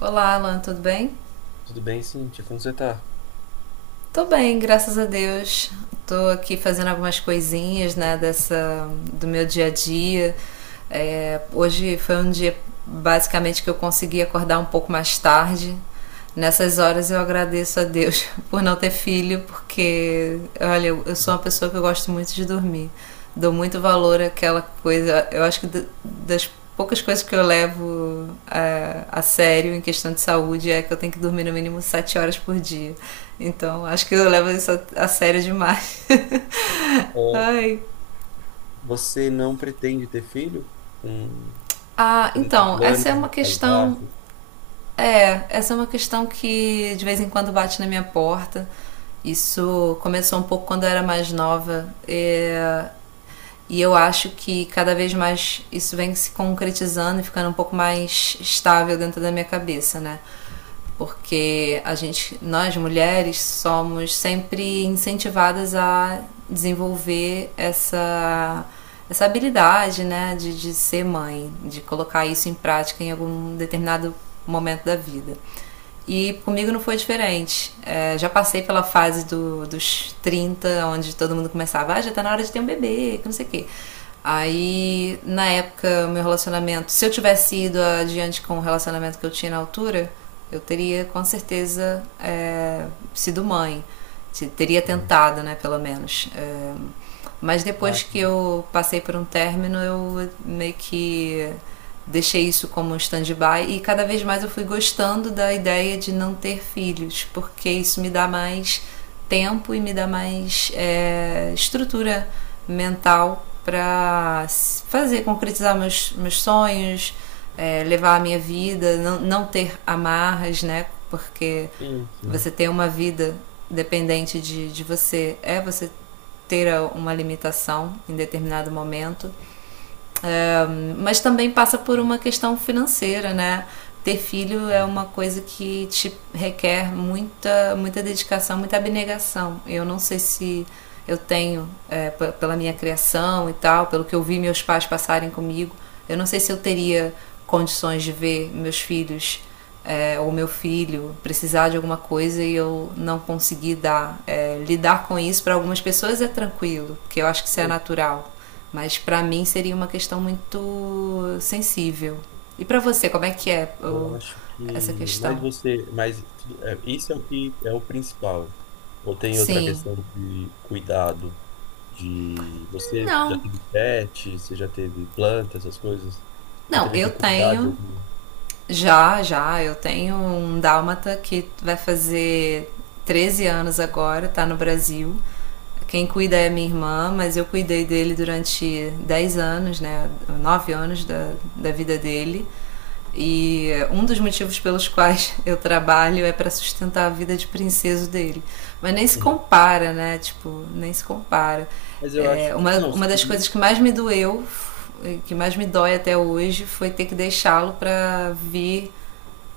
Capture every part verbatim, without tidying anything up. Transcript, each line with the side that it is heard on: right: Olá, Alan, tudo bem?
left: Tudo bem, Cíntia? Como você tá?
right: Tô bem, graças a Deus. Tô aqui fazendo algumas coisinhas, né, dessa do meu dia a dia. É, hoje foi um dia basicamente que eu consegui acordar um pouco mais tarde. Nessas horas eu agradeço a Deus por não ter filho, porque olha, eu eu sou uma pessoa que eu gosto muito de dormir. Dou muito valor àquela coisa. Eu acho que d- das poucas coisas que eu levo é, a sério em questão de saúde é que eu tenho que dormir no mínimo sete horas por dia. Então, acho que eu levo isso a, a sério demais.
left: Ó,
right: Ai.
left: Você não pretende ter filho? Um,
right: Ah,
left: Você não tem
right: então,
left: plano
right: essa é uma
left: de casar?
right: questão.
left: você
right: É, essa é uma questão que de vez em quando bate na minha porta. Isso começou um pouco quando eu era mais nova. E, e eu acho que cada vez mais isso vem se concretizando e ficando um pouco mais estável dentro da minha cabeça, né? Porque a gente, nós mulheres somos sempre incentivadas a desenvolver essa essa habilidade, né, de, de ser mãe, de colocar isso em prática em algum determinado momento da vida. E comigo não foi diferente. É, já passei pela fase do, dos trinta onde todo mundo começava, ah, já tá na hora de ter um bebê, que não sei o quê. Aí, na época, meu relacionamento, se eu tivesse ido adiante com o relacionamento que eu tinha na altura, eu teria com certeza é, sido mãe. Teria
left: tem-
right: tentado, né, pelo menos. É, mas depois
left: Mas,
right: que eu passei por um término, eu meio que deixei isso como um stand-by e cada vez mais eu fui gostando da ideia de não ter filhos, porque isso me dá mais tempo e me dá mais é, estrutura mental para fazer, concretizar meus, meus sonhos, é, levar a minha vida, não, não ter amarras, né? Porque
left: enfim.
right: você ter uma vida dependente de, de você é você ter uma limitação em determinado momento um, mas também passa por uma questão financeira, né? Ter filho é uma coisa que te requer muita, muita dedicação, muita abnegação. Eu não sei se eu tenho, é, pela minha criação e tal, pelo que eu vi meus pais passarem comigo, eu não sei se eu teria condições de ver meus filhos é, ou meu filho precisar de alguma coisa e eu não conseguir dar. É, lidar com isso para algumas pessoas é tranquilo, porque eu acho que isso é
left: Eu
right: natural. Mas para mim seria uma questão muito sensível. E para você, como é que é
left: eu acho
right: essa
left: que. Mas
right: questão?
left: você. Mas tudo- é, isso é o que é o principal. Ou tem outra
right: Sim.
left: questão de cuidado? De. Você já
right: Não.
left: teve pet? Você já teve planta, essas coisas? Já
right: Não,
left: teve
right: eu
left: que cuidar de
right: tenho
left: algum.
right: Já, já. Eu tenho um dálmata que vai fazer treze anos agora, tá no Brasil. Quem cuida é minha irmã, mas eu cuidei dele durante dez anos, né? Nove anos da, da vida dele. E um dos motivos pelos quais eu trabalho é para sustentar a vida de princeso dele. Mas nem se
left: Uhum.
right: compara, né? Tipo, nem se compara.
left: Mas eu
right: É,
left: acho que.
right: uma,
left: Não,
right: uma das coisas
left: sim.
right: que mais me doeu, que mais me dói até hoje, foi ter que deixá-lo para vir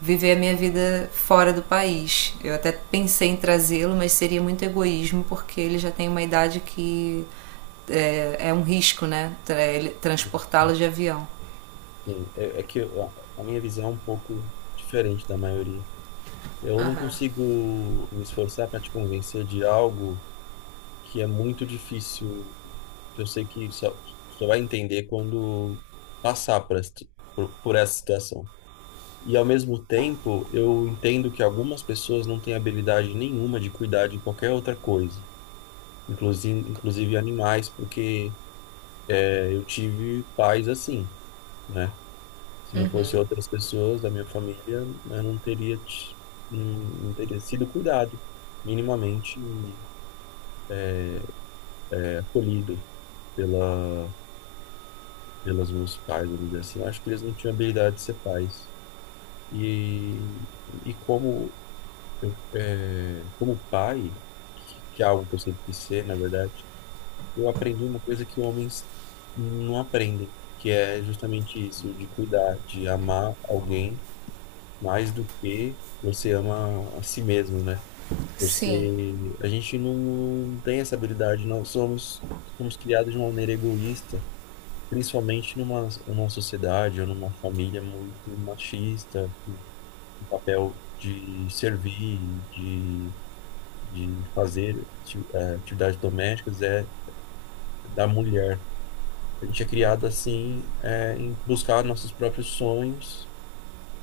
right: viver a minha vida fora do país. Eu até pensei em trazê-lo, mas seria muito egoísmo, porque ele já tem uma idade que é, é um risco, né? Transportá-lo de avião.
left: Sim, é, é que eu- a a minha visão é um pouco diferente da maioria. Eu não consigo me esforçar para te convencer de algo que é muito difícil, que eu sei que só, só vai entender quando passar por, essa- por, por essa situação. E ao mesmo tempo, eu entendo que algumas pessoas não têm habilidade nenhuma de cuidar de qualquer outra coisa, inclusive, inclusive animais, porque eh, eu tive pais assim, né? Se não fosse outras pessoas da minha família, eu não teria, ti- não, não teria sido cuidado, minimamente nem acolhido pela, pelos meus pais, vamos dizer assim. Acho que eles não tinham habilidade de ser pais. E, e como, é, como pai, que é algo que eu sempre quis ser, na verdade, eu aprendi uma coisa que homens não aprendem, que é justamente isso, de cuidar, de amar alguém mais do que você ama a si mesmo, né? Você,
right: Sim.
left: a gente não tem essa habilidade, nós somos, somos criados de uma maneira egoísta, principalmente numa, numa sociedade ou numa família muito machista, o papel de servir, de, de fazer ati- eh, atividades domésticas é da mulher. A gente é criado assim, eh, em buscar nossos próprios sonhos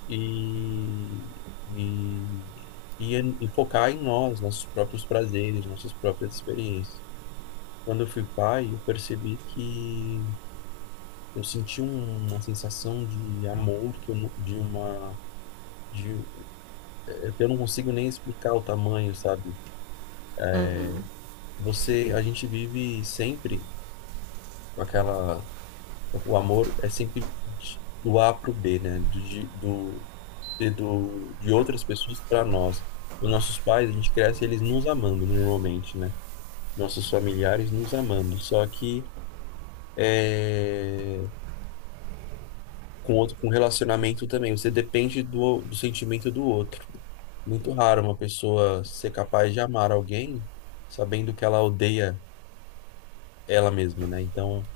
left: e, e, e, e focar em nós, nossos próprios prazeres, nossas próprias experiências. Quando eu fui pai, eu percebi que eu senti um- uma sensação de amor, que eu, nu- de uma, de, é que eu não consigo nem explicar o tamanho, sabe?
right: Uhum.
left: Você, a gente vive sempre com aquela, o amor é sempre de- do A para o B, né? Do, de- do, e do, de outras pessoas para nós. Os nossos pais, a gente cresce eles nos amando normalmente, né? Nossos familiares nos amando. Só que é, com outro, com relacionamento também, você depende do, do sentimento do outro. Muito raro uma pessoa ser capaz de amar alguém sabendo que ela odeia ela mesma, né? Então,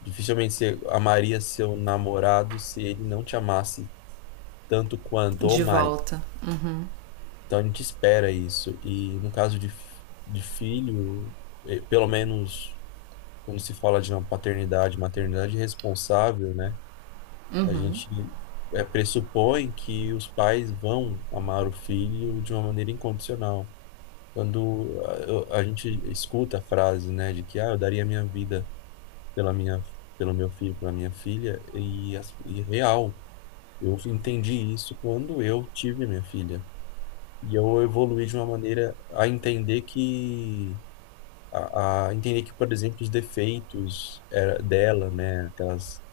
left: dificilmente você amaria seu namorado se ele não te amasse tanto quanto
right: De
left: ou mais.
right: volta.
left: Então a gente espera isso. E no caso de, fi- de filho, eh, pelo menos quando se fala de uma paternidade, maternidade responsável, né? A
right: Uhum.
left: gente eh, pressupõe que os pais vão amar o filho de uma maneira incondicional. Quando ah, eu- a gente escuta a frase, né, de que ah, eu daria a minha vida pela minha, pelo meu filho, pela minha filha, e, as- e real, eu entendi isso quando eu tive minha filha. E eu evoluí de uma maneira a entender que a, a entender que, por exemplo, os defeitos era- dela, né, aquelas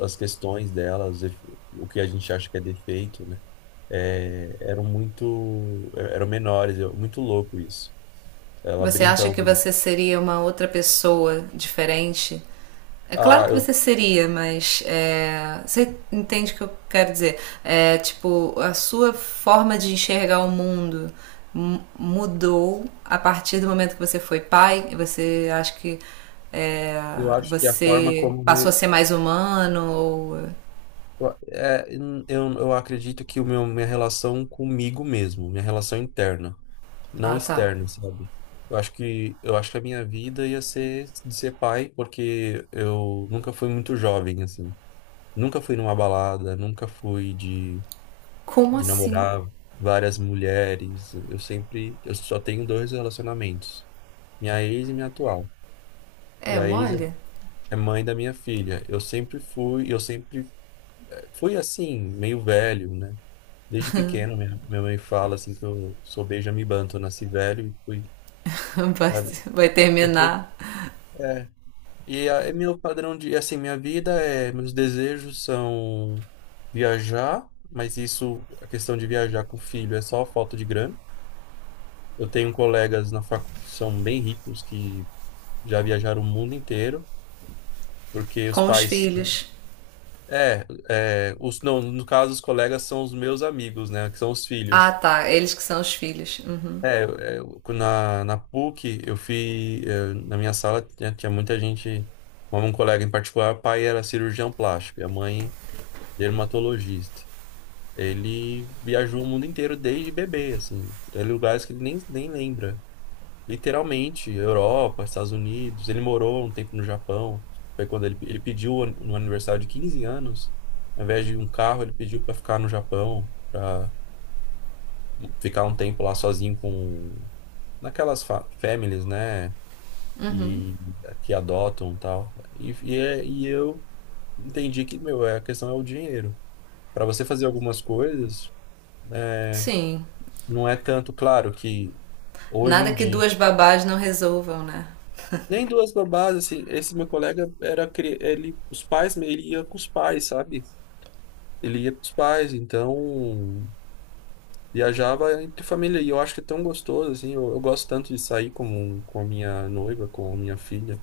left: as questões dela, os def- o que a gente acha que é defeito, né, é, eram muito eram menores, eu- muito louco isso. Ela
right: Você
left: brinca,
right: acha que você seria uma outra pessoa diferente. É claro
left: ah,
right: que
left: eu,
right: você seria, mas é, você entende o que eu quero dizer? É, tipo, a sua forma de enxergar o mundo mudou a partir do momento que você foi pai, e você acha que é,
left: eu acho que a forma
right: você
left: como
right: passou a
left: eu,
right: ser mais humano ou...
left: é, eu, eu acredito que o meu, minha relação comigo mesmo, minha relação interna não
right: Ah, tá.
left: externo, sabe? Eu acho que eu acho que a minha vida ia ser de ser pai, porque eu nunca fui muito jovem assim. Nunca fui numa balada, nunca fui de
right: Como
left: de
right: assim?
left: namorar várias mulheres. Eu sempre eu só tenho dois relacionamentos, minha ex e minha atual. E
right: É,
left: a ex
right: molha?
left: é é mãe da minha filha. Eu sempre fui, eu sempre eh, fui assim, meio velho, né? Desde pequeno, minha, minha mãe fala assim que eu sou Benjamin Button, nasci velho e fui,
right: Vai,
left: sabe?
right: vai
left: Eu tenho,
right: terminar
left: é, E a- É meu padrão de, assim, minha vida é, meus desejos são viajar, mas isso, a questão de viajar com o filho é só falta de grana. Eu tenho colegas na facu que são bem ricos, que já viajaram o mundo inteiro, porque os
right: com os
left: pais,
right: filhos.
left: é, é, os, não, no caso, os colegas são os meus amigos, né, que são os
right: Ah,
left: filhos.
right: tá. Eles que são os filhos. Uhum.
left: É, é, na, na P U C, eu fui, eh, na minha sala tinha, tinha muita gente, um um colega em particular, o pai era cirurgião plástico, e a mãe dermatologista. Ele viajou o mundo inteiro desde bebê, assim. Tem lugares que ele nem, nem lembra. Literalmente, Europa, Estados Unidos. Ele morou um tempo no Japão. Foi quando ele, ele pediu no aniversário de quinze anos, ao invés de um carro, ele pediu para ficar no Japão, para ficar um tempo lá sozinho com naquelas fa- families, né? E que adotam e tal. E, e, é- e eu entendi que, meu, é- a questão é o dinheiro. Para você fazer algumas coisas, É,
right: Sim.
left: não é tanto, claro, que hoje em
right: Nada que
left: dia.
right: duas babás não resolvam, né?
left: Nem duas babás, assim, esse meu colega era cri- ele, os pais, ele ia com os pais, sabe? Ele ia com os pais, então viajava entre família. E eu acho que é tão gostoso, assim, eu, eu gosto tanto de sair com, com a minha noiva, com a minha filha.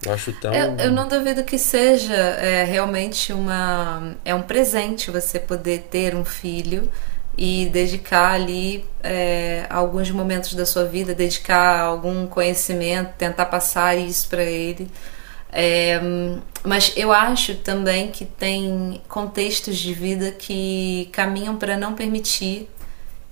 left: Eu acho
right: Eu, eu
left: tão.
right: não duvido que seja é, realmente uma, é um presente você poder ter um filho e dedicar ali é, alguns momentos da sua vida, dedicar algum conhecimento, tentar passar isso para ele. É, mas eu acho também que tem contextos de vida que caminham para não permitir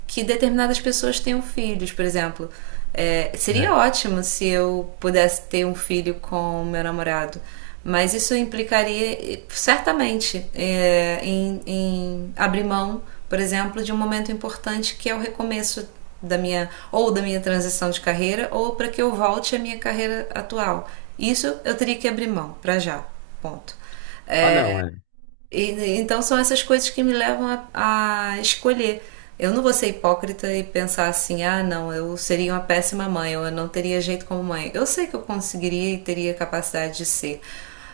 right: que determinadas pessoas tenham filhos, por exemplo. É,
left: É.
right: seria ótimo se eu pudesse ter um filho com meu namorado, mas isso implicaria certamente é, em, em abrir mão, por exemplo, de um momento importante que é o recomeço da minha ou da minha transição de carreira ou para que eu volte à minha carreira atual. Isso eu teria que abrir mão para já. Ponto.
left: Ah, não, é.
right: E então são essas coisas que me levam a, a escolher. Eu não vou ser hipócrita e pensar assim, ah, não, eu seria uma péssima mãe, ou eu não teria jeito como mãe. Eu sei que eu conseguiria e teria capacidade de ser,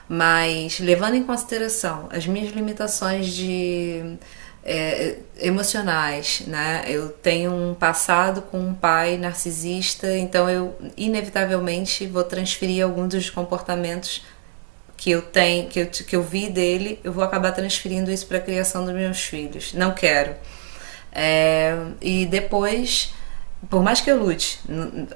right: mas levando em consideração as minhas limitações de é, emocionais, né? Eu tenho um passado com um pai narcisista, então eu inevitavelmente vou transferir alguns dos comportamentos que eu tenho, que eu, que eu vi dele, eu vou acabar transferindo isso para a criação dos meus filhos. Não quero. É, e depois, por mais que eu lute,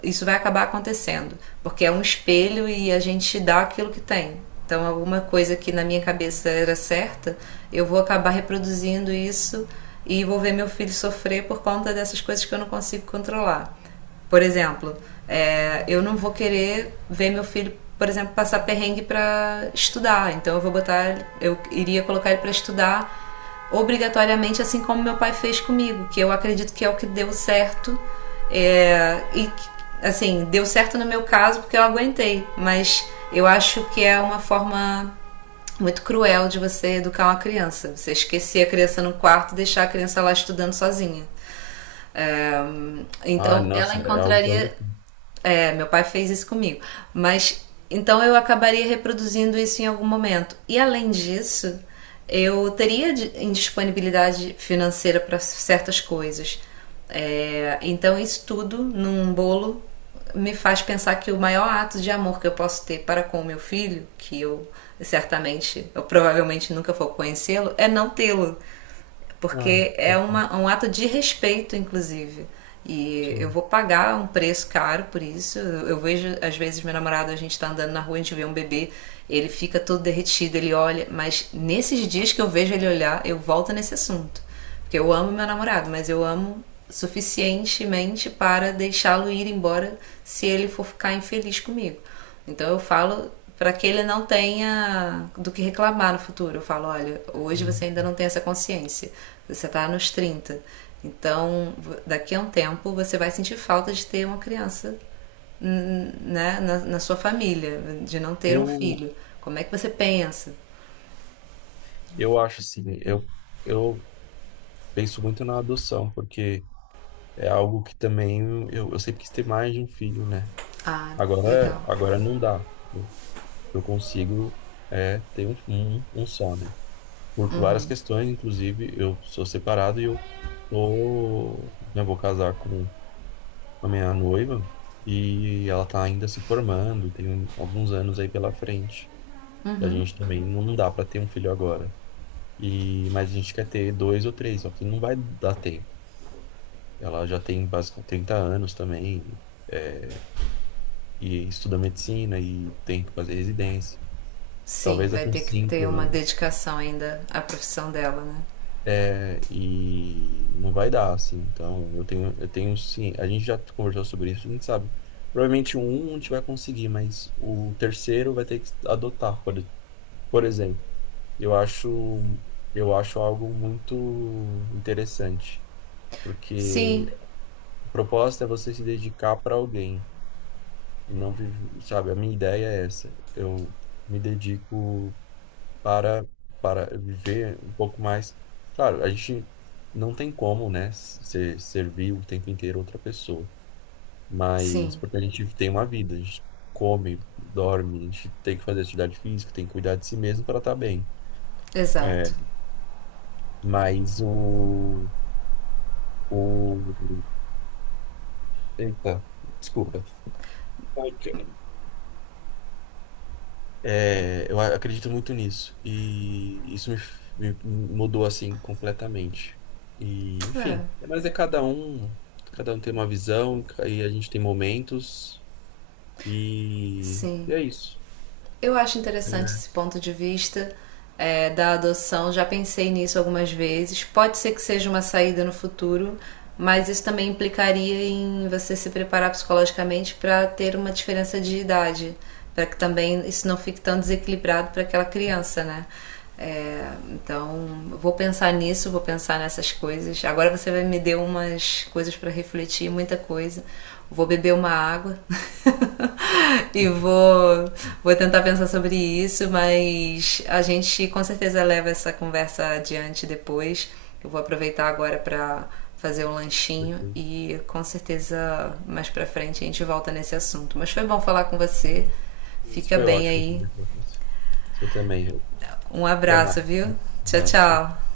right: isso vai acabar acontecendo, porque é um espelho e a gente dá aquilo que tem. Então, alguma coisa que na minha cabeça era certa, eu vou acabar reproduzindo isso e vou ver meu filho sofrer por conta dessas coisas que eu não consigo controlar. Por exemplo, é, eu não vou querer ver meu filho, por exemplo, passar perrengue para estudar. Então eu vou botar, eu iria colocar ele para estudar obrigatoriamente, assim como meu pai fez comigo, que eu acredito que é o que deu certo. É, e assim, deu certo no meu caso porque eu aguentei, mas eu acho que é uma forma muito cruel de você educar uma criança. Você esquecer a criança no quarto e deixar a criança lá estudando sozinha. É,
left: Ah,
right: então ela
left: nossa, é algo que eu
right: encontraria.
left: não.
right: É, meu pai fez isso comigo. Mas então eu acabaria reproduzindo isso em algum momento. E além disso, eu teria indisponibilidade financeira para certas coisas. É, então isso tudo num bolo me faz pensar que o maior ato de amor que eu posso ter para com o meu filho, que eu certamente, eu provavelmente nunca vou conhecê-lo, é não tê-lo.
left: Ah,
right: Porque é uma, um ato de respeito, inclusive. E eu
left: sim.
right: vou pagar um preço caro por isso. Eu, vejo, às vezes, meu namorado, a gente tá andando na rua, a gente vê um bebê, ele fica todo derretido, ele olha, mas nesses dias que eu vejo ele olhar, eu volto nesse assunto. Porque eu amo meu namorado, mas eu amo suficientemente para deixá-lo ir embora se ele for ficar infeliz comigo. Então eu falo para que ele não tenha do que reclamar no futuro. Eu falo, olha, hoje
left: Hum.
right: você ainda não tem essa consciência. Você está nos trinta. Então, daqui a um tempo você vai sentir falta de ter uma criança, né, na, na sua família, de não ter um
left: Eu,
right: filho. Como é que você pensa?
left: eu acho assim, eu, eu penso muito na adoção, porque. É algo que também eu, eu sempre quis ter mais de um filho, né?
right: Ah, legal.
left: Agora, agora não dá. Eu eu consigo é ter um, um, um só, né? Por várias questões, inclusive eu sou separado e eu tô, né, vou casar com a minha noiva e ela tá ainda se formando, tem um, alguns anos aí pela frente. E a gente também não dá para ter um filho agora. E mas a gente quer ter dois ou três, só que não vai dar ter. Ela já tem basicamente trinta anos também. é, e estuda medicina e tem que fazer residência.
right: Sim,
left: Talvez
right: vai
left: daqui
right: ter
left: uns
right: que ter
left: cinco
right: uma
left: anos.
right: dedicação ainda à profissão dela, né?
left: É, e não vai dar, assim. Então, eu tenho, eu tenho sim. A gente já conversou sobre isso, a gente sabe. Provavelmente um a gente vai conseguir, mas o terceiro vai ter que adotar, por, por exemplo. Eu acho, eu acho algo muito interessante, porque
right: Sim,
left: a proposta é você se dedicar para alguém e não viver, sabe? A minha ideia é essa. Eu me dedico para, para viver um pouco mais. Claro, a gente não tem como, né, se, servir o tempo inteiro outra pessoa, mas
right: sim,
left: porque a gente tem uma vida, a gente come, dorme, a gente tem que fazer atividade física, tem que cuidar de si mesmo para estar bem. É,
right: exato.
left: mas o, o... Eita, desculpa. É, eu a- acredito muito nisso. E isso me, f- me mudou assim completamente. E,
right: É,
left: enfim, mas é cada um, cada um tem uma visão, e a gente tem momentos, e, e
right: sim.
left: é isso.
right: Eu acho interessante esse ponto de vista é, da adoção, já pensei nisso algumas vezes. Pode ser que seja uma saída no futuro, mas isso também implicaria em você se preparar psicologicamente para ter uma diferença de idade, para que também isso não fique tão desequilibrado para aquela criança, né? É, então, vou pensar nisso, vou pensar nessas coisas. Agora você vai me deu umas coisas para refletir, muita coisa. Vou beber uma água e
left: Uhum.
right: vou, vou tentar pensar sobre isso, mas a gente com certeza leva essa conversa adiante depois. Eu vou aproveitar agora para fazer um lanchinho e com certeza mais para frente a gente volta nesse assunto. Mas foi bom falar com você. Fica
left: Foi
right: bem
left: ótimo
right: aí.
left: conversar com você. Você também.
right: Um
left: Até
right: abraço,
left: mais.
right: viu?
left: Um
right: Tchau,
left: abraço. Tchau.
right: tchau.